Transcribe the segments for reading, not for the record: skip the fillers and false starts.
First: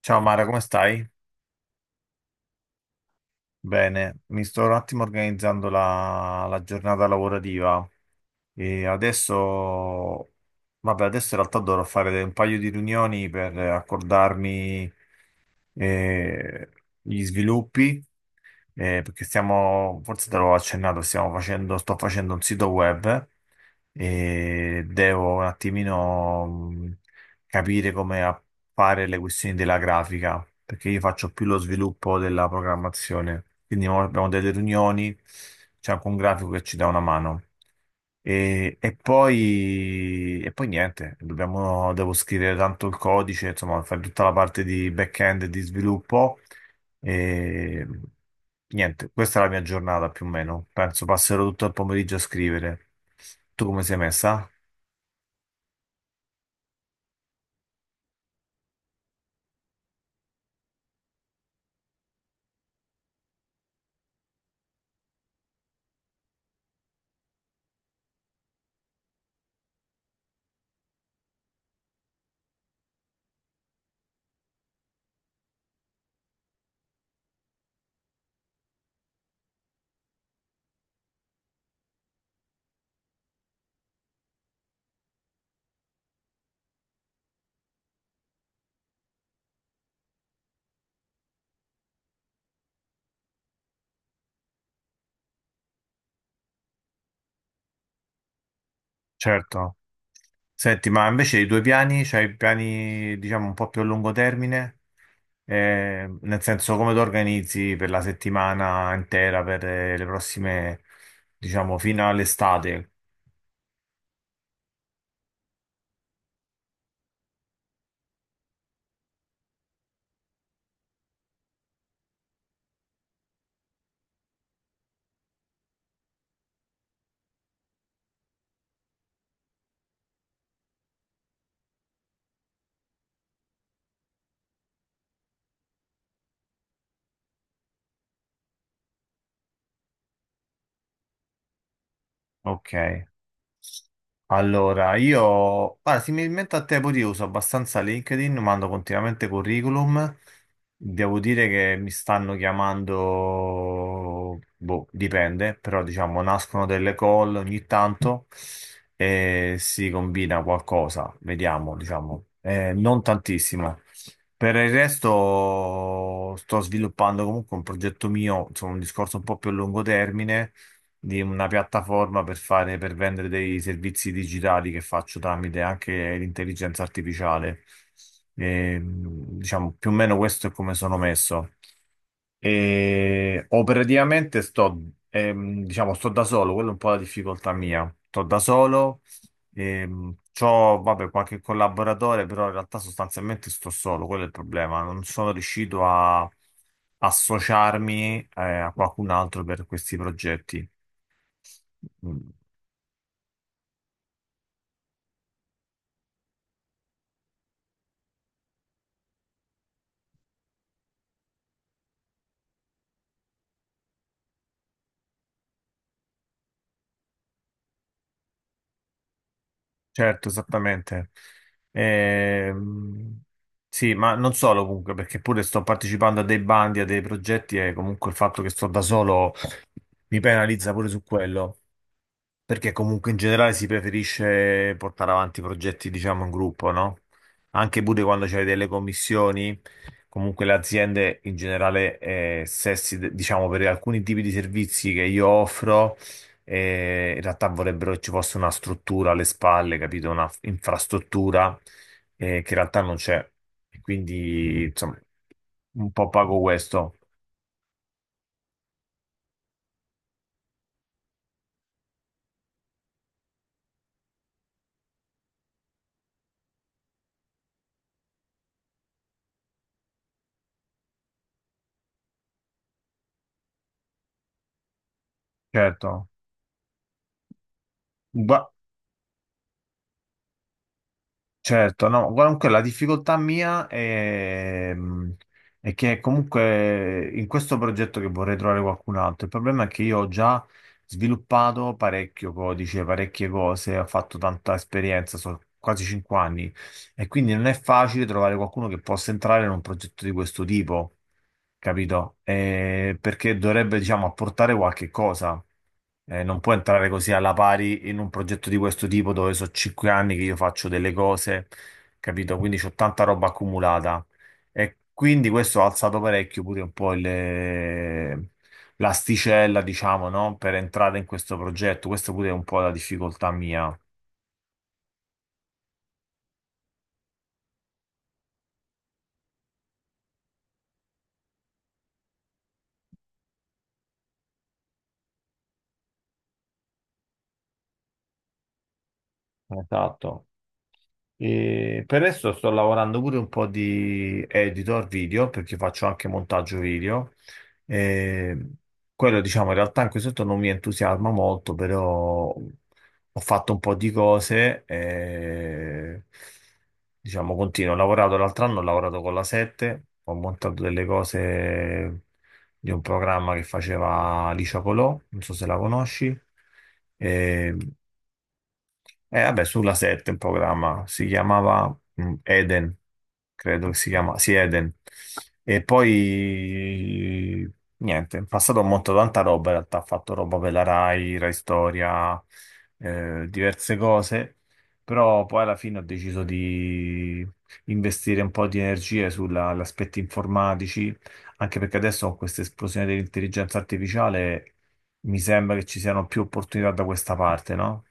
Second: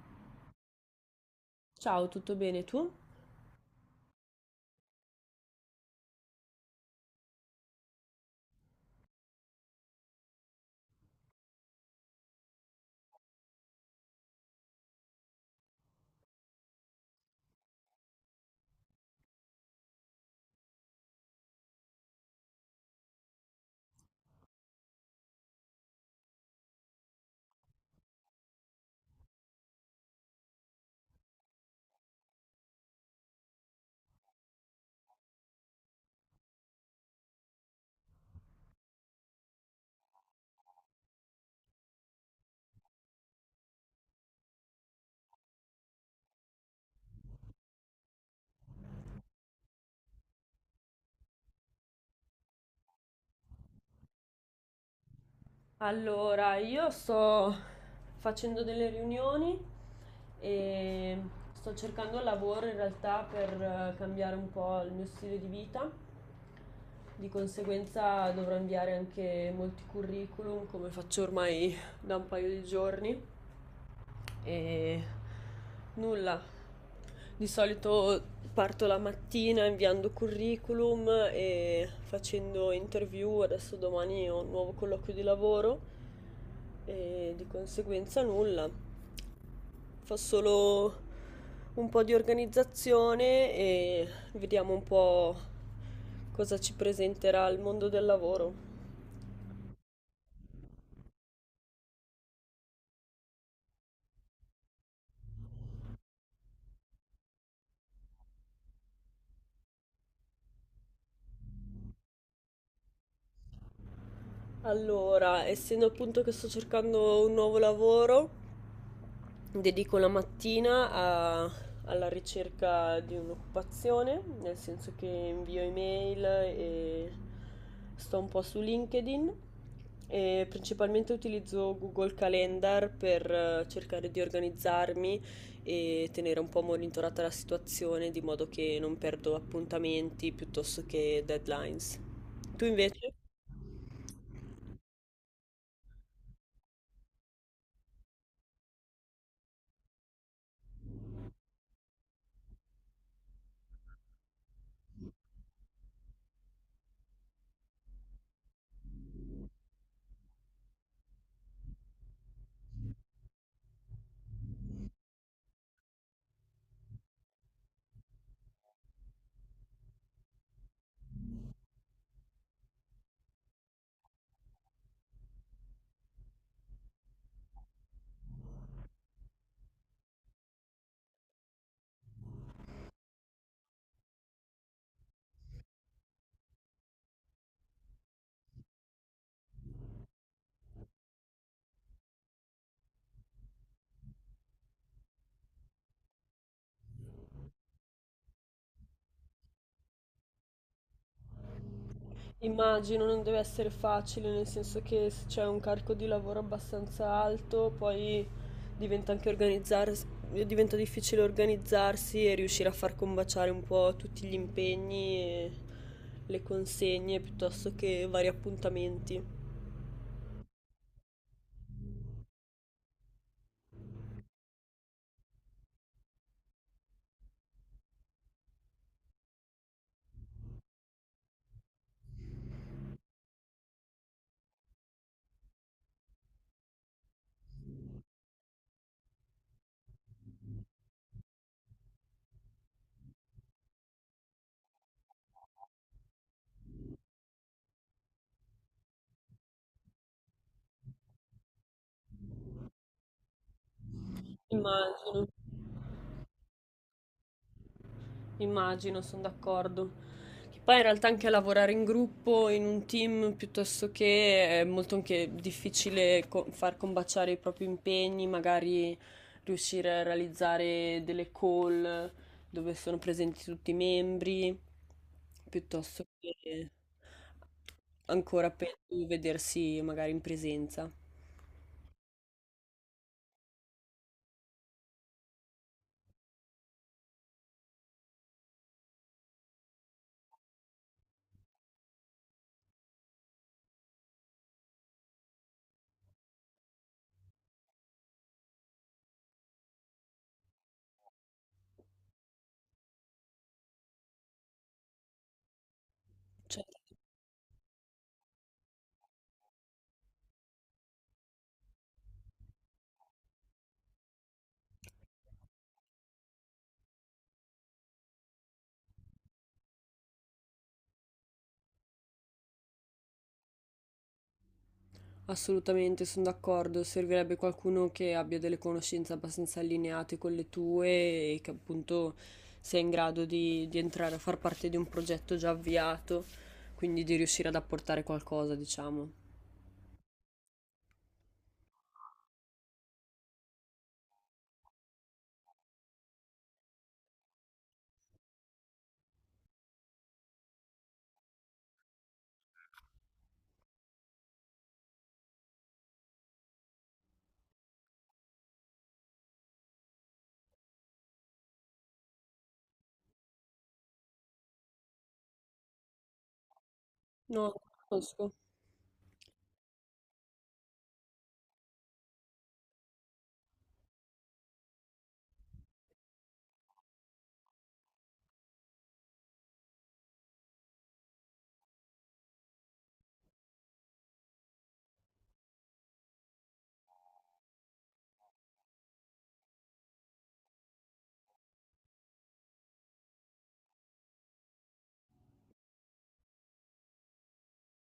Ciao Mara, come stai? Ciao, tutto bene tu? Bene, mi sto un attimo organizzando la giornata lavorativa e adesso, vabbè, adesso in realtà dovrò fare un paio di riunioni per accordarmi eh, gli sviluppi. Perché stiamo, forse te l'ho accennato, stiamo facendo, sto facendo un sito web e devo un attimino capire come fare le questioni della grafica, perché io faccio più lo sviluppo della programmazione. Quindi mo abbiamo delle riunioni, c'è anche un grafico che ci dà una mano. E poi niente, dobbiamo, devo scrivere tanto il codice, insomma, fare tutta la parte di back-end e di sviluppo e niente, questa è la mia giornata più o meno. Penso passerò tutto il pomeriggio a scrivere. Tu come sei messa? Allora, io sto facendo delle riunioni e sto cercando lavoro in realtà per cambiare un po' il mio stile di vita. Di conseguenza dovrò inviare anche molti curriculum, come faccio ormai da un paio di giorni. E nulla. Di solito parto la mattina inviando curriculum e facendo interview. Adesso domani ho un nuovo colloquio di lavoro e di conseguenza nulla. Fa solo un po' di organizzazione e vediamo un po' cosa ci presenterà il mondo del lavoro. Certo. Senti, ma invece i tuoi piani, c'hai piani, diciamo, un po' più a lungo termine? Nel senso, come ti organizzi per la settimana intera, per le prossime, diciamo, fino all'estate? Allora, essendo appunto che sto cercando un nuovo lavoro, dedico la mattina alla ricerca di un'occupazione, nel senso che invio email e sto un po' su LinkedIn e principalmente utilizzo Google Calendar per cercare di organizzarmi e tenere un po' monitorata la situazione di modo che non perdo appuntamenti piuttosto che deadlines. Tu Ok. invece? Allora, io, guarda, similmente a te, pure io uso abbastanza LinkedIn, mando continuamente curriculum. Devo dire che mi stanno chiamando, boh, dipende, però diciamo nascono delle call ogni tanto e si combina qualcosa, vediamo, diciamo, eh, non tantissimo. Per il resto sto sviluppando comunque un progetto mio, insomma un discorso un po' più a lungo termine, di una piattaforma per fare, per vendere dei servizi digitali che faccio tramite anche l'intelligenza artificiale. E, diciamo, più o meno questo è come sono messo. E operativamente sto, diciamo, sto da solo, quella è un po' la difficoltà mia. Sto da solo. C'ho, vabbè, qualche collaboratore, però in realtà sostanzialmente sto solo, quello è il problema. Non sono riuscito a associarmi, a qualcun altro per questi progetti. Mm, Immagino non deve essere facile, nel senso che se c'è un carico di lavoro abbastanza alto, poi diventa anche organizzars- diventa difficile organizzarsi e riuscire a far combaciare un po' tutti gli impegni e le consegne piuttosto che vari appuntamenti. Certo, esattamente. Ehm, sì, ma non solo comunque, perché pure sto partecipando a dei bandi, a dei progetti e comunque il fatto che sto da solo mi penalizza pure su quello. Perché comunque in generale si preferisce portare avanti progetti, diciamo, in gruppo, no? Anche pure quando c'è delle commissioni, comunque le aziende in generale, se si- diciamo, per alcuni tipi di servizi che io offro, in realtà vorrebbero che ci fosse una struttura alle spalle, capito? Una f- infrastruttura, che in realtà non c'è. E quindi, insomma, Immagino. un po' pago questo. Immagino, sono d'accordo. Che poi in realtà anche lavorare in gruppo, in un team, piuttosto che è molto anche difficile far combaciare i propri impegni, magari riuscire a realizzare delle call dove sono presenti tutti i membri, piuttosto Certo. che ancora peggio vedersi magari in presenza. Certo, no, comunque la difficoltà mia è che comunque in questo progetto che vorrei trovare qualcun altro, il problema è che io ho già sviluppato parecchio codice, parecchie cose, ho fatto tanta esperienza, sono quasi 5 anni e quindi non è facile trovare qualcuno che possa entrare in un progetto di questo tipo, capito? Perché dovrebbe, diciamo, apportare qualche cosa. Non può Certo. entrare così alla pari in un progetto di questo tipo dove so 5 anni che io faccio delle cose, capito? Quindi c'ho tanta roba accumulata. E quindi questo ha alzato parecchio pure un po' il- l'asticella, diciamo, no? Per entrare in questo progetto. Questa pure è un po' la difficoltà mia. Assolutamente, sono d'accordo. Servirebbe qualcuno che abbia delle conoscenze abbastanza allineate con le tue e che appunto sia in grado di entrare a far parte di un progetto già avviato, quindi di riuscire ad apportare qualcosa, diciamo. Esatto. E per adesso sto lavorando pure un po' di editor video perché faccio anche montaggio video. E quello, diciamo, in realtà anche sotto non mi entusiasma molto, però ho fatto un po' di cose. E, diciamo, continuo. Ho lavorato l'altro anno, ho lavorato con la La7, ho montato delle cose di un programma che faceva Licia Colò, non so se la conosci. No, E conosco. e vabbè, sulla La7 il programma si chiamava Eden, credo che si chiama, sì, Eden. E poi niente, in passato ho montato tanta roba, in realtà ho fatto roba per la Rai, Rai Storia, diverse cose, però poi alla fine ho deciso di investire un po' di energie sugli aspetti informatici, anche perché adesso con questa esplosione dell'intelligenza artificiale mi sembra che ci siano più opportunità da questa parte, no?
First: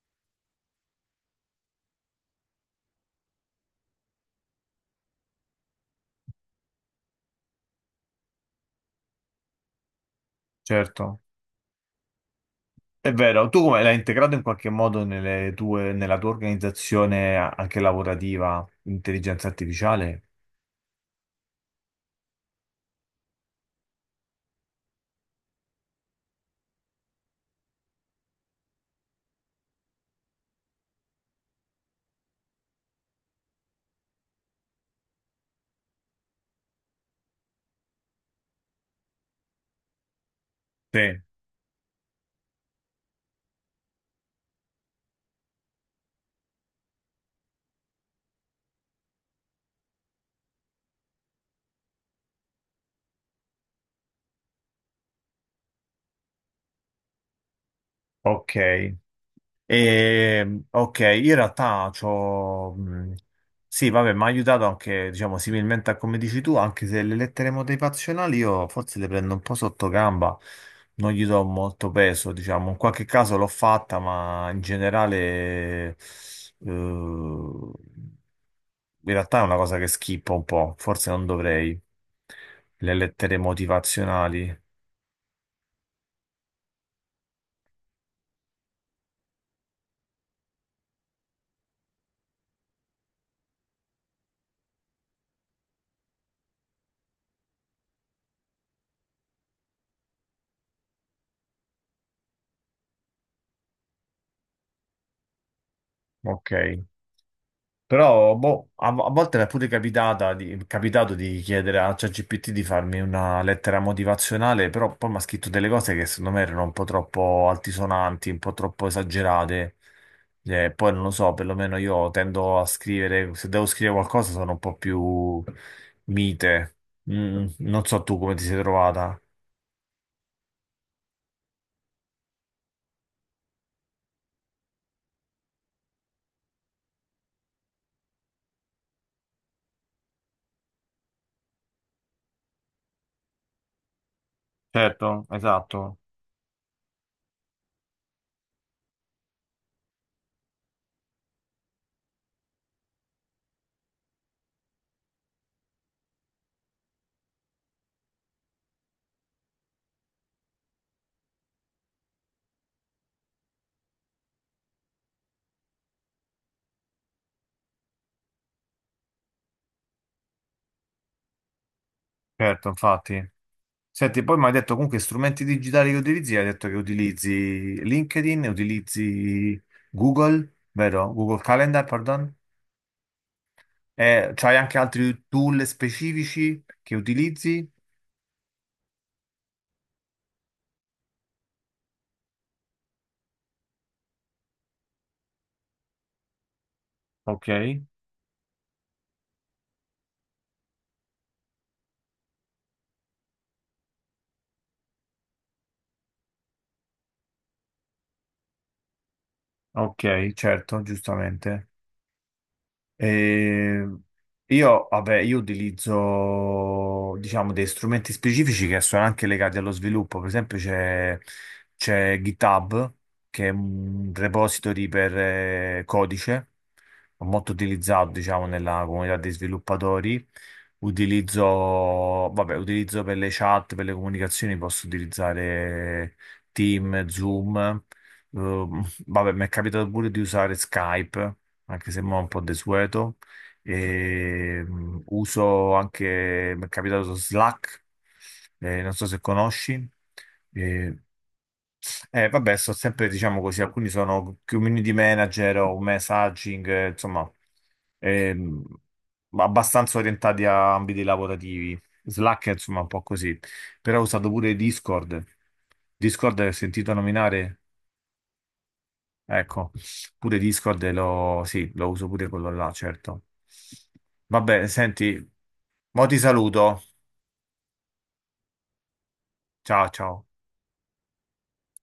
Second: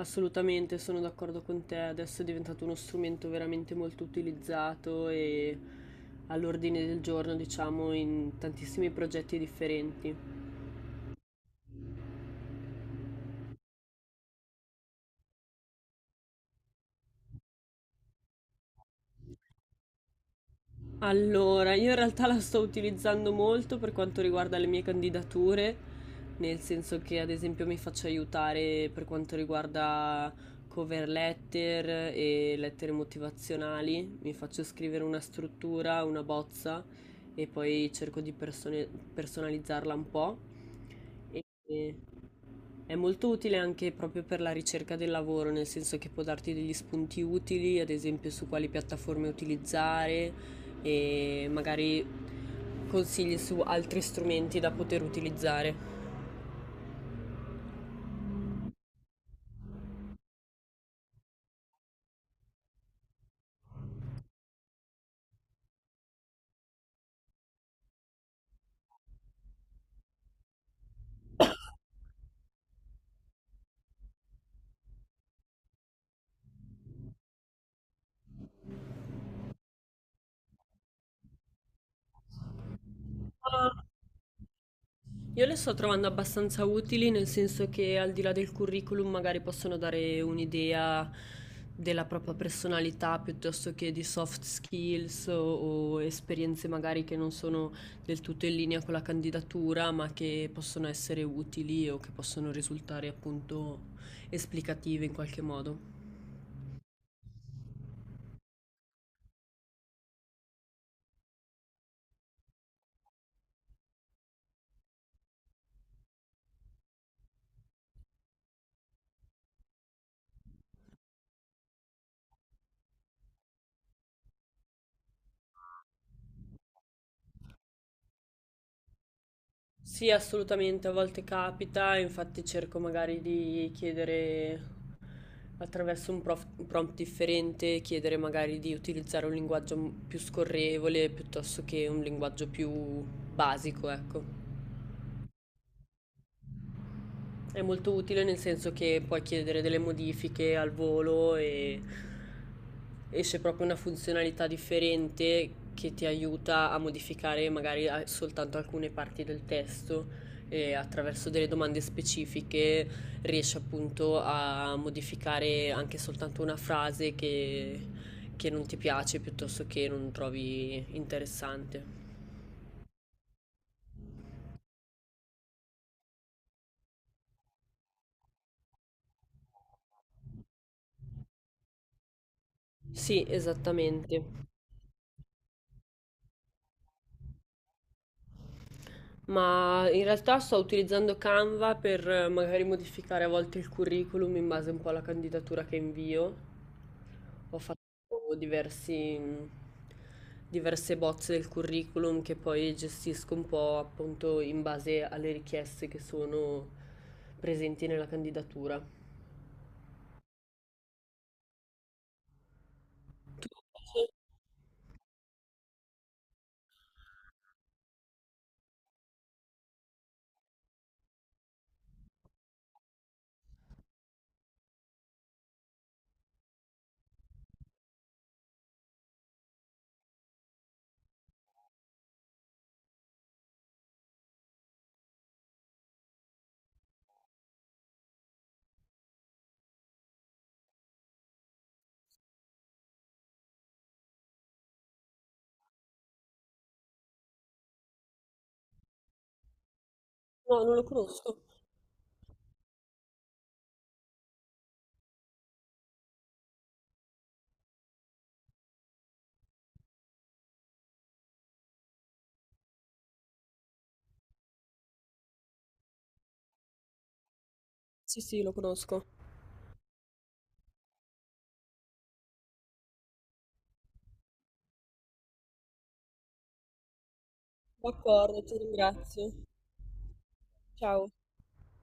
Assolutamente, sono d'accordo con te. Adesso è diventato uno strumento veramente molto utilizzato e all'ordine del giorno, diciamo, in tantissimi progetti differenti. Certo. È vero, tu come l'hai integrato in qualche modo nelle tue- nella tua organizzazione a- anche lavorativa, intelligenza artificiale? Allora, io in realtà la sto utilizzando molto per quanto riguarda le mie candidature, nel senso che ad esempio mi faccio aiutare per quanto riguarda cover letter e lettere motivazionali, mi faccio scrivere una struttura, una bozza e poi personalizzarla un po'. Sì. E... È molto utile anche proprio per la ricerca del lavoro, nel senso che può darti degli spunti utili, ad esempio su quali piattaforme utilizzare e magari consigli su altri strumenti da poter utilizzare. Ok. E, ok, in realtà c'ho... sì, vabbè, mi ha aiutato anche, diciamo, similmente a come dici tu, anche se le lettere motivazionali io forse le prendo un po' sotto gamba, non gli do molto peso, diciamo. In qualche caso l'ho fatta, ma in generale... eh, in realtà è una cosa che schippo un po', forse non dovrei. Le lettere motivazionali. Io le sto trovando abbastanza utili, nel senso che al di là del curriculum magari possono dare un'idea della propria personalità piuttosto che di soft skills o esperienze magari che non sono del tutto in linea con la candidatura, ma che possono essere utili o che possono risultare appunto esplicative in qualche modo. Ok. Però boh, a volte mi è pure capitata di- capitato di chiedere a ChatGPT di farmi una lettera motivazionale, però poi mi ha scritto delle cose che secondo me erano un po' troppo altisonanti, un po' troppo esagerate. Poi non lo so, perlomeno io tendo a scrivere, se devo scrivere qualcosa sono un po' più mite. Non so tu come ti sei trovata. Sì, assolutamente, a volte capita, infatti cerco magari di chiedere attraverso un prompt differente, chiedere magari di utilizzare un più scorrevole piuttosto che un linguaggio più basico, ecco. Certo, esatto, È molto utile nel senso che puoi chiedere delle modifiche al volo e esce proprio una funzionalità differente che ti aiuta a modificare soltanto alcune parti del testo e attraverso delle domande specifiche riesci appunto a modificare anche soltanto una frase che non ti piace piuttosto che non trovi interessante. certo, infatti. Senti, poi mi hai detto comunque strumenti digitali che utilizzi, hai detto che utilizzi LinkedIn, utilizzi Google, vero? Google Calendar, pardon. Sì, E esattamente. c'hai anche altri tool specifici che utilizzi? Ma in realtà sto utilizzando Canva per magari modificare a volte il curriculum in base un po' alla candidatura che invio. Ok, Ho fatto diversi, diverse bozze del curriculum che poi gestisco un po' appunto in base alle richieste che sono presenti nella candidatura. ok, certo, giustamente. Eh, io, vabbè, io utilizzo, diciamo, dei strumenti specifici che sono anche legati allo sviluppo. Per esempio, c'è GitHub, che è un repository per codice, molto utilizzato, diciamo, nella comunità dei sviluppatori. Utilizzo, vabbè, utilizzo per le chat, per le comunicazioni, posso utilizzare Team, Zoom. Eh, vabbè, mi è capitato pure di usare Skype anche se mo' è un po' desueto. E, uso anche, mi è capitato Slack, non so se conosci. No, non lo E, conosco. Vabbè, sto sempre, diciamo così, alcuni sono community manager o messaging, insomma, ehm, abbastanza orientati a ambiti lavorativi. Slack è, insomma, un po' così. Però ho usato pure Discord. Discord, hai sentito nominare? Sì, sì, lo conosco. Ecco, pure Discord lo, sì, lo uso pure quello là, certo. Vabbè, senti, mo ti saluto. D'accordo, ti ringrazio. Ciao, ciao. Ciao.